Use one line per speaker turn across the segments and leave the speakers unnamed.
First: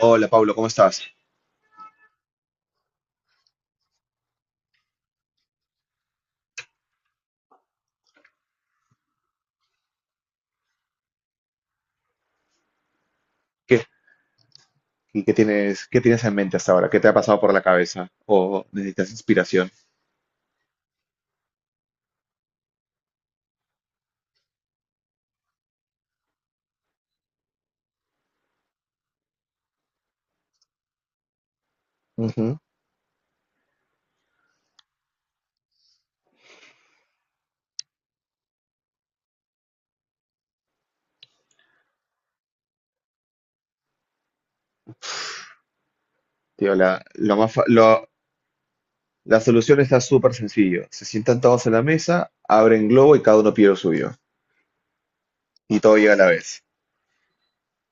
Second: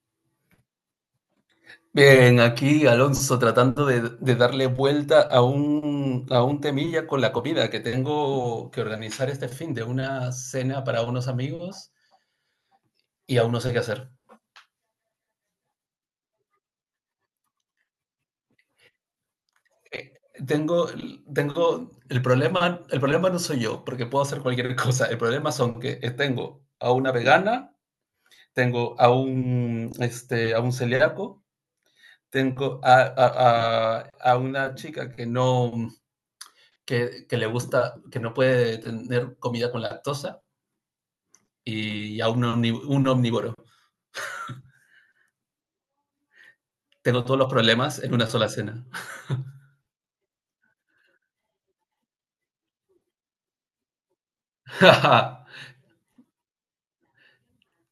Hola, Pablo, ¿cómo estás?
Bien, aquí Alonso tratando de darle vuelta a un temilla con la comida que tengo que organizar este fin de una cena para unos amigos y aún no sé qué
¿Qué,
hacer.
¿Y qué tienes en mente hasta ahora? ¿Qué te ha pasado por la cabeza? ¿O necesitas inspiración?
Eh, Tengo, tengo el problema no soy yo, porque puedo hacer cualquier cosa. El problema son que tengo a una vegana, tengo a un celíaco,
Ujú.
tengo a una chica que no, que le gusta, que no puede tener comida con lactosa y un omnívoro.
Tío, la,
Tengo
lo
todos los
más fa-
problemas
lo-
en una sola cena.
La solución está súper sencillo. Se sientan todos en la mesa, abren globo y cada uno pide lo suyo. Y todo llega a la vez.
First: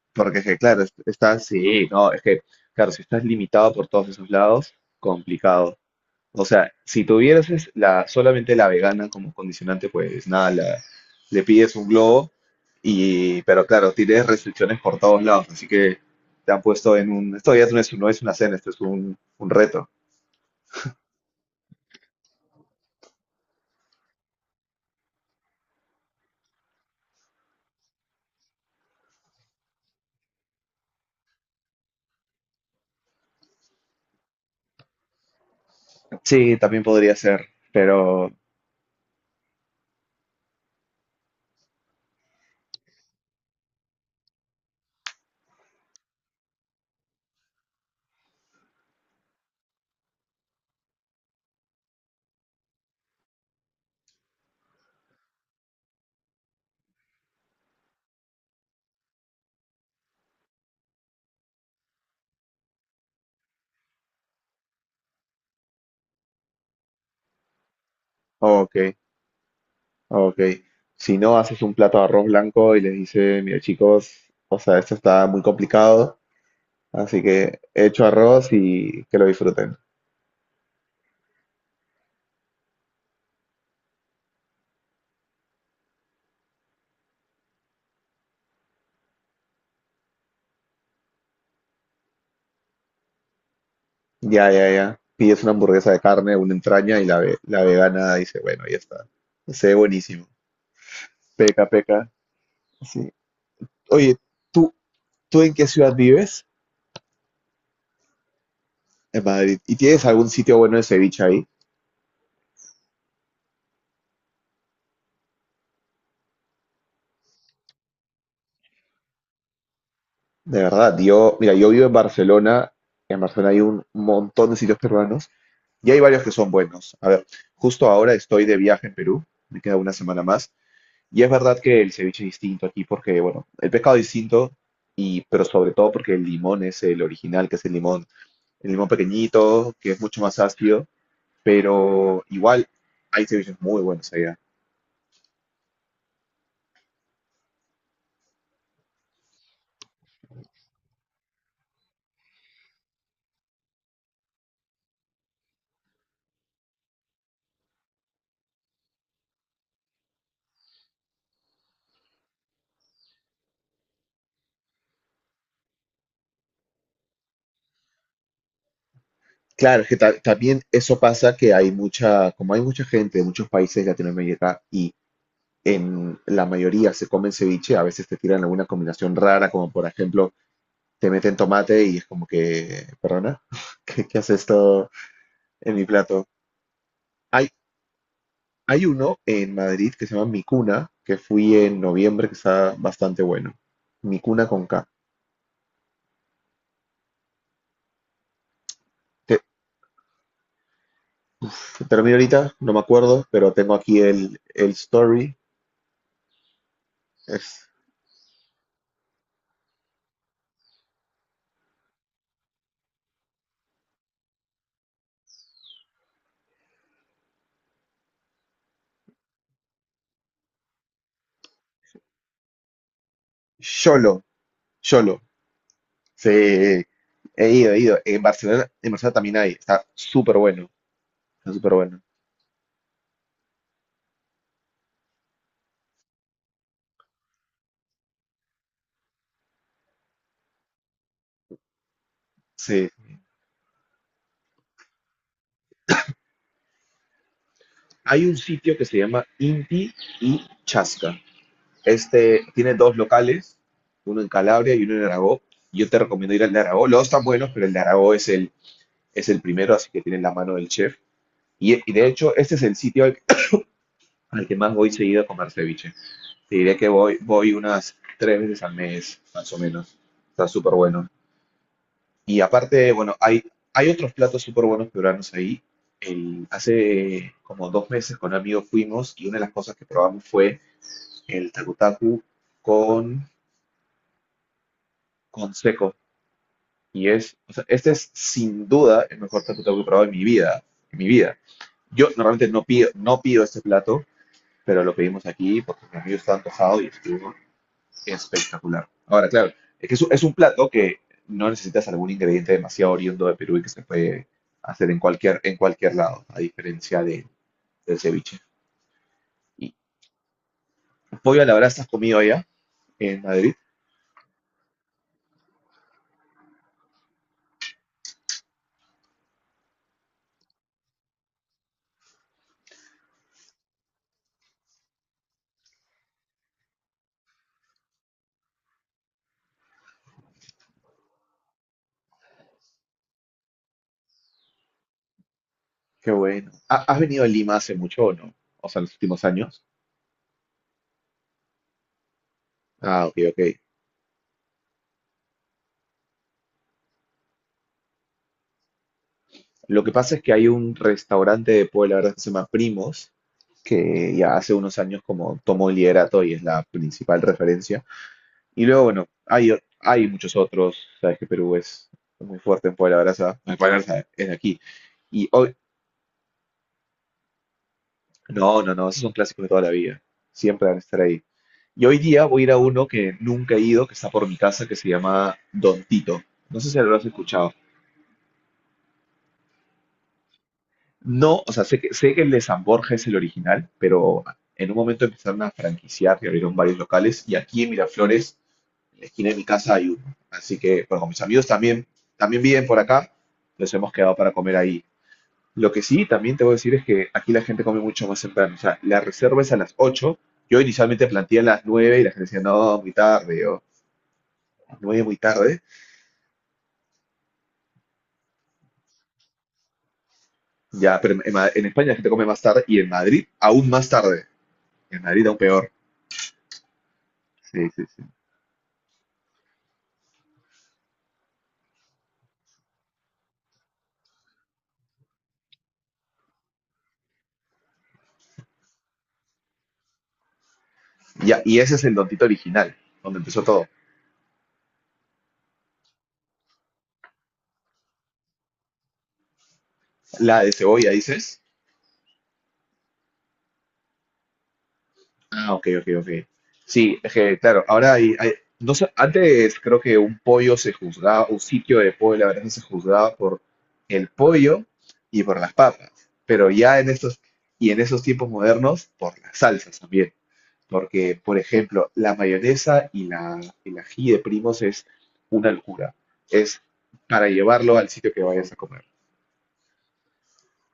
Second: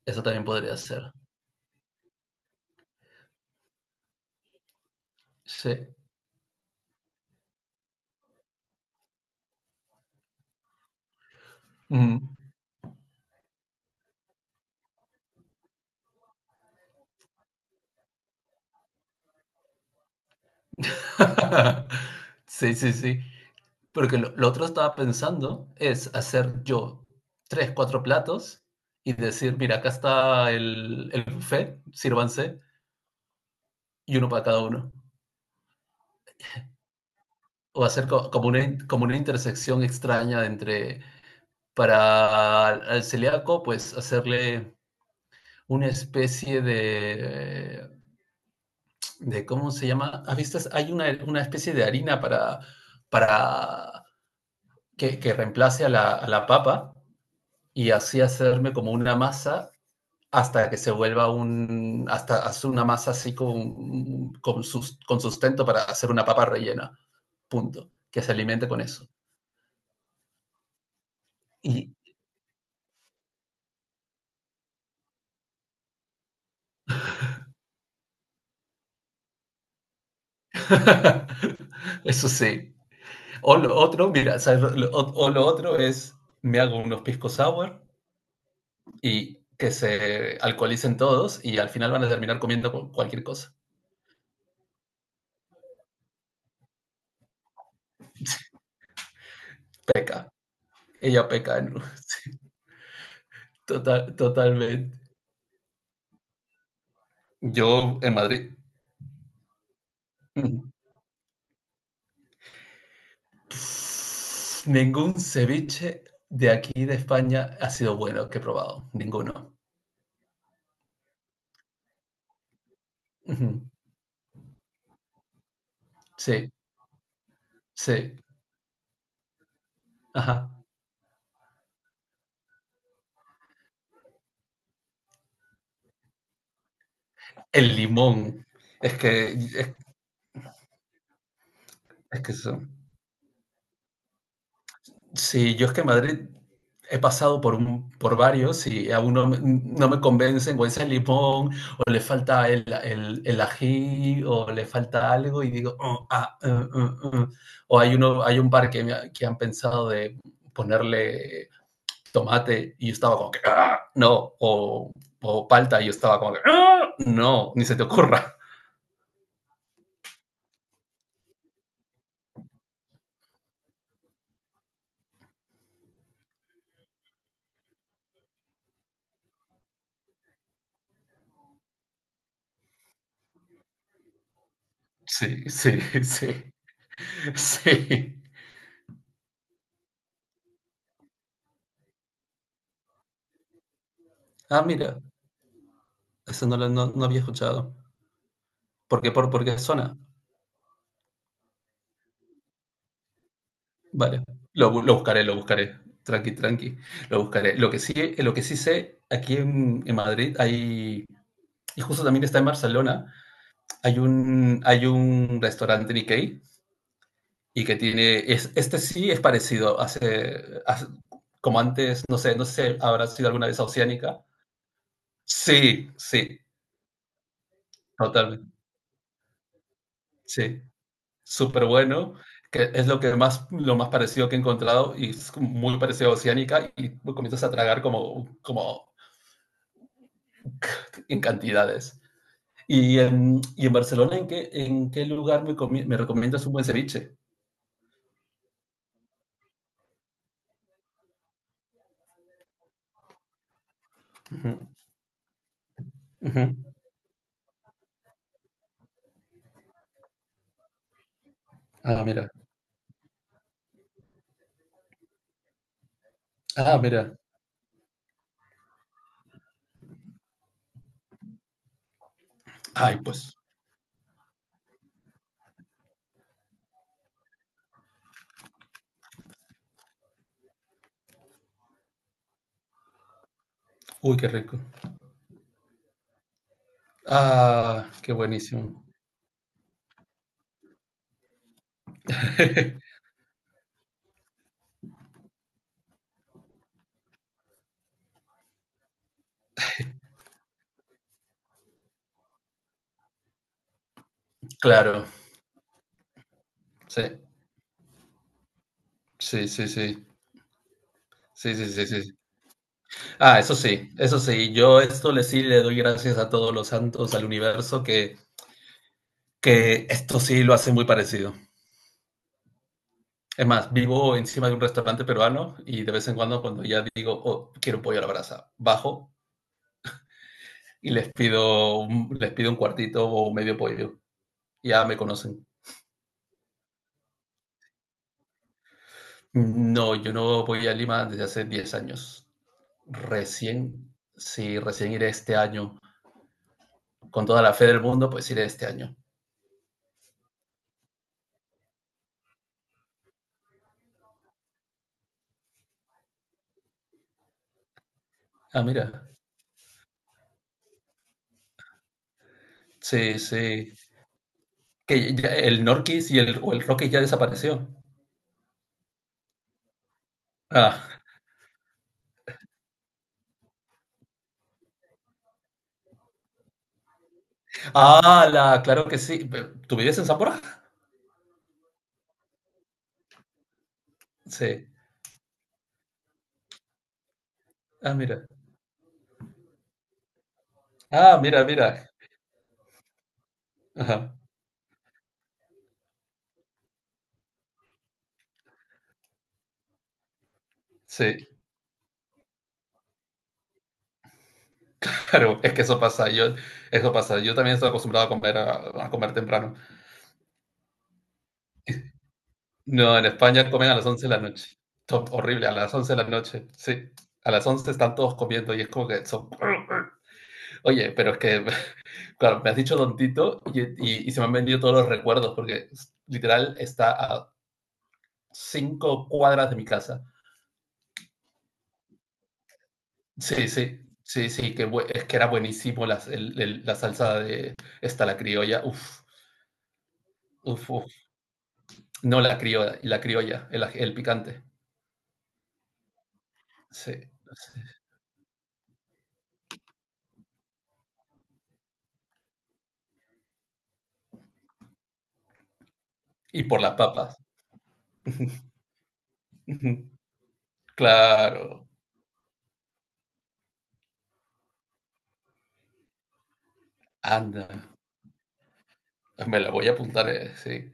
Eso
Porque es
también
que,
podría
claro,
ser.
estás, sí, no, es que, claro, si estás limitado por todos esos lados, complicado.
Sí.
O sea, si tuvieras solamente la vegana como condicionante, pues nada, le pides un
Mm.
globo y, pero claro, tienes restricciones por todos lados, así que te han puesto en un, esto ya no es, no es una cena, esto es un reto.
Sí, sí, sí. Porque lo otro estaba pensando es hacer yo tres, cuatro platos y decir, mira, acá está el buffet, sírvanse, y uno para cada uno.
Sí, también podría ser,
O hacer
pero,
como una intersección extraña entre para al celíaco, pues hacerle una especie de ¿cómo se llama? ¿Has visto? Hay una especie de harina para que reemplace a la papa y así hacerme como una masa hasta que se vuelva un, hasta hacer una masa así con sustento para hacer una papa rellena, punto, que se alimente
ok,
con eso.
ok. Si no, haces un
Y
plato de arroz blanco y les dices, mira chicos, o sea, esto está muy complicado, así que he hecho arroz y que lo disfruten.
eso sí. O lo otro, mira, ¿sabes? O lo otro es, me hago unos pisco sour y que se alcoholicen todos y al final van a terminar comiendo cualquier cosa.
Ya, ya, ya. Pides una hamburguesa de carne, una entraña y la vegana dice, bueno, ya está. Se ve buenísimo.
Ella peca
Peca,
en-
peca. Sí.
total-
Oye, ¿tú,
totalmente.
¿tú en qué ciudad vives?
Yo en Madrid.
En Madrid. ¿Y tienes algún sitio
mm,
bueno de ceviche ahí?
Ningún ceviche de aquí de España ha sido bueno que he probado, ninguno.
De verdad, yo, mira, yo vivo en Barcelona. En
Ujú,
Barcelona hay un montón de sitios peruanos y hay varios que son
sí,
buenos. A ver, justo ahora
sí,
estoy de viaje en Perú. Me queda una semana más.
ajá.
Y es verdad que el ceviche es distinto aquí porque, bueno, el pescado es distinto, y, pero sobre todo porque el limón es el original, que es
El limón,
el limón
es que,
pequeñito, que es mucho más ácido,
es
pero
que eso.
igual hay ceviches muy buenos allá.
Sí, yo es que en Madrid he pasado por varios y aún no me convencen, o ese limón, o le falta el ají, o le falta algo, y digo: "Oh, ah, eh". Hay un par que han pensado de ponerle tomate, y yo estaba como que: "Ah, no", o palta, y yo estaba como que: "Ah, no, ni se te ocurra".
Claro, es que también eso pasa que hay mucha, como hay mucha gente de muchos países de Latinoamérica y en la mayoría se comen ceviche, a veces te tiran alguna combinación rara, como por ejemplo te meten tomate y es como que, perdona, ¿qué hace esto
Sí,
en
sí,
mi plato?
sí,
Hay,
sí.
Hay uno en Madrid que se llama Mi Cuna, que fui en noviembre, que está bastante bueno. Mi Cuna
Ah,
con K.
mira, eso no lo no había escuchado. ¿Por qué? ¿Por,
Te-
por qué zona?
Termino ahorita, no me acuerdo, pero tengo aquí
Vale,
el
lo buscaré,
story.
lo buscaré. Tranqui, tranqui, lo buscaré.
Es
Lo que sí sé, aquí en Madrid hay, y justo también está en Barcelona, hay un restaurante Nikkei y que tiene, este sí es parecido, como antes, no sé, si habrá sido alguna vez a
Xolo,
Oceánica.
Xolo.
Sí, sí,
Sí, he ido.
totalmente,
En Barcelona también hay.
sí,
Está
súper
súper bueno.
bueno, que es lo que más, lo más parecido que he encontrado, y es como muy parecido a Oceánica, y comienzas a tragar como en cantidades.
Sí.
Y en Barcelona, ¿en qué lugar me recomiendas un buen ceviche?
Hay un sitio que se llama Inti y Chasca. Este tiene dos locales, uno en
Ujú,
Calabria y uno en Aragó. Yo te recomiendo ir al
ujú.
de Aragó. Los dos están buenos, pero el de Aragó es el primero, así que tiene la mano del chef. Y
Ah,
de
mira.
hecho, este es el sitio al que más voy seguido a comer ceviche. Te diré
Ah,
que
mira.
voy unas tres veces al mes, más o menos. Está súper bueno. Y aparte,
Ay,
bueno,
pues.
hay otros platos súper buenos peruanos ahí. Hace como dos meses con un amigo fuimos y una de las cosas que probamos fue el takutaku con,
Uy, qué rico.
con seco. Y es, o sea, este
Ah,
es
qué
sin
buenísimo.
duda el mejor takutaku que he probado en mi vida, en mi vida. Yo normalmente no pido este plato, pero lo pedimos aquí porque mi amigo está antojado y estuvo espectacular. Ahora, claro, es que es un plato que no necesitas algún ingrediente demasiado oriundo de Perú y que se puede hacer
Claro,
en cualquier lado, a diferencia
sí,
de, del ceviche.
sí, sí,
Y
sí.
pollo a la
Sí, sí,
brasa
sí,
has
sí.
comido allá en
Ah,
Madrid.
eso sí, eso sí. Yo esto le sí le doy gracias a todos los santos, al universo, que esto sí lo hace muy parecido. Es más, vivo encima de un restaurante peruano y de vez en cuando, cuando ya digo: "Oh, quiero un pollo a la brasa", bajo y les pido un cuartito o medio pollo. Ya me conocen.
Qué bueno. ¿Has venido a Lima hace mucho o no? O sea, en los últimos años.
No, yo no voy a Lima desde hace 10 años.
Ah, ok, ok.
Recién, sí, recién iré este año. Con toda la fe del mundo, pues iré este año.
Lo que pasa es que hay un restaurante de pollo a la brasa que se llama Primos, que ya hace unos años como tomó el liderato y es la principal referencia.
Ah,
Y luego,
mira.
bueno, hay muchos otros, sabes que Perú es muy fuerte
Sí,
En
sí.
Puebla Brasa es de aquí.
Que
Y
ya
hoy,
el Norquis o el Rocky ya desapareció.
no, no, no, esos son clásicos de toda la vida, siempre van a
Ah,
estar ahí. Y hoy día voy a ir a uno que nunca he ido, que está por mi casa, que se llama Don Tito. No sé si lo has escuchado.
ah, claro que sí. ¿Tú vives en Zamora?
No, o sea, sé que el de San Borja es el original, pero
Sí.
en un momento empezaron a franquiciar y abrieron varios locales. Y aquí en
Ah, mira.
Miraflores en la esquina de mi casa hay uno. Así que, bueno, con
Ah,
mis
mira,
amigos también,
mira.
también viven por acá, nos hemos quedado
Ajá.
para comer ahí. Lo que sí, también te voy a decir es que aquí la gente come mucho más temprano. O sea, la reserva es a las 8. Yo inicialmente
Sí.
planteé a las 9 y la gente decía, no, muy tarde, o 9 muy
Claro, es
tarde.
que eso pasa. Yo, eso pasa. Yo también estoy acostumbrado a comer temprano.
Ya, pero en España la gente come más tarde y en
No, en
Madrid
España
aún
comen a las
más
11 de la
tarde.
noche.
En Madrid aún
Horrible, a
peor.
las 11 de la noche. Sí, a las
Sí,
11
sí,
están todos comiendo y es como que son... Oye, pero es que, claro, me has dicho tontito, y se me han venido todos los recuerdos porque literal está a 5 cuadras de mi casa.
sí. Ya, y ese es el Don Tito original, donde empezó
Sí,
todo.
sí, sí, sí, es que era buenísimo la salsa de esta, la criolla. Uf,
La de
uf,
cebolla,
uf.
dices.
No la criolla, la criolla, el picante.
Ah, ok, ok, ok.
Sí,
Sí, es que,
sí.
claro, ahora no sé, antes creo que un pollo se juzgaba, un sitio de pollo, la verdad, se juzgaba por el pollo y por las papas,
Y
pero
por las
ya
papas.
y en esos tiempos modernos, por las salsas también, porque, por
Claro.
ejemplo, la mayonesa y la, el ají de primos es una locura, es para
Anda.
llevarlo al sitio que vayas a comer.
Me la voy a apuntar, sí.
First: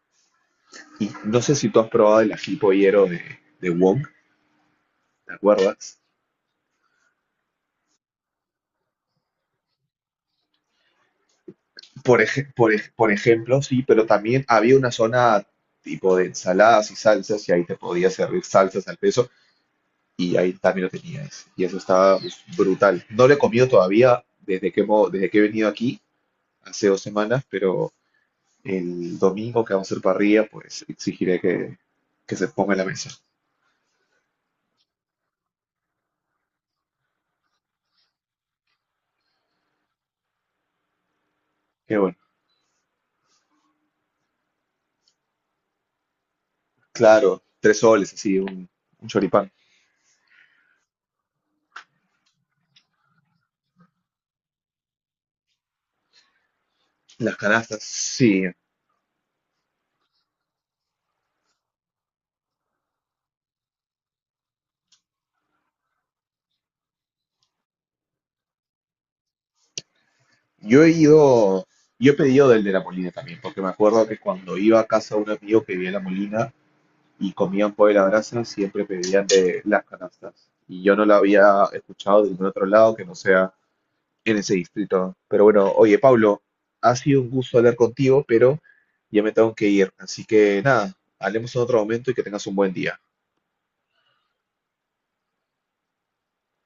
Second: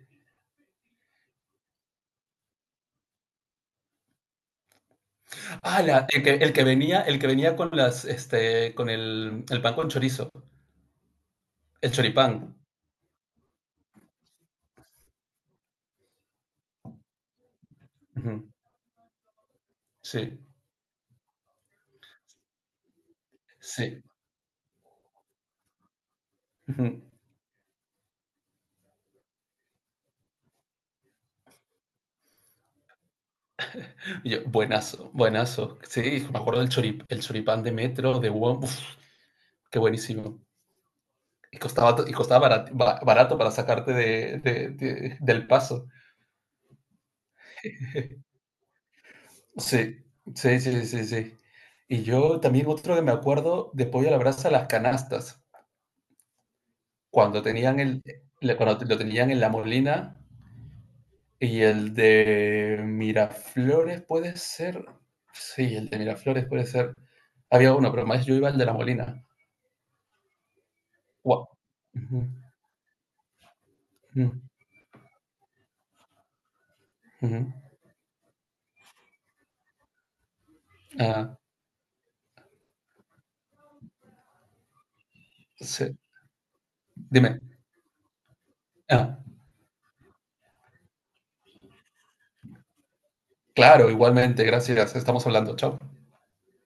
Y no sé si tú has probado el ají pollero de Wong, ¿te
Ah,
acuerdas?
el que venía con el pan con chorizo, el choripán.
Por ejemplo, sí, pero también había una zona tipo de ensaladas y salsas y ahí te podía servir
Ujú,
salsas al peso y
sí,
ahí también lo tenías. Y eso estaba pues, brutal. No lo he comido
sí.
todavía desde que, desde que he venido aquí, hace dos
Ujú.
semanas, pero el domingo que vamos a hacer parrilla, pues exigiré que se ponga en la mesa.
Y yo, buenazo, buenazo. Sí, me acuerdo del choripán de metro, de WOM, uf, qué buenísimo. Y costaba,
Qué
to- y
bueno.
costaba barato, para sacarte del paso.
Claro, tres soles, así, un choripán.
Sí, sí, sí, sí, sí. Y yo también otro que me acuerdo de pollo a la brasa, las canastas,
Las
cuando tenían
canastas,
el,
sí.
cuando lo tenían en La Molina, y el de Miraflores puede ser, sí, el de Miraflores puede ser. Había uno, pero más yo iba al de La Molina.
Yo he
Guau.
ido, yo he
Ujú,
pedido del de la Molina también, porque me acuerdo que
ujú,
cuando iba a casa de un amigo que vivía en la Molina y
ujú.
comían pollo a la brasa, siempre pedían de las canastas. Y yo no la
Ah,
había escuchado de ningún otro lado que no sea en ese distrito. Pero bueno,
sí.
oye, Pablo, ha sido un
Dime.
gusto hablar contigo, pero
Ah,
ya me tengo que ir. Así que nada, hablemos en otro momento y que tengas un buen día.
claro, igualmente, gracias. Estamos hablando. Chao.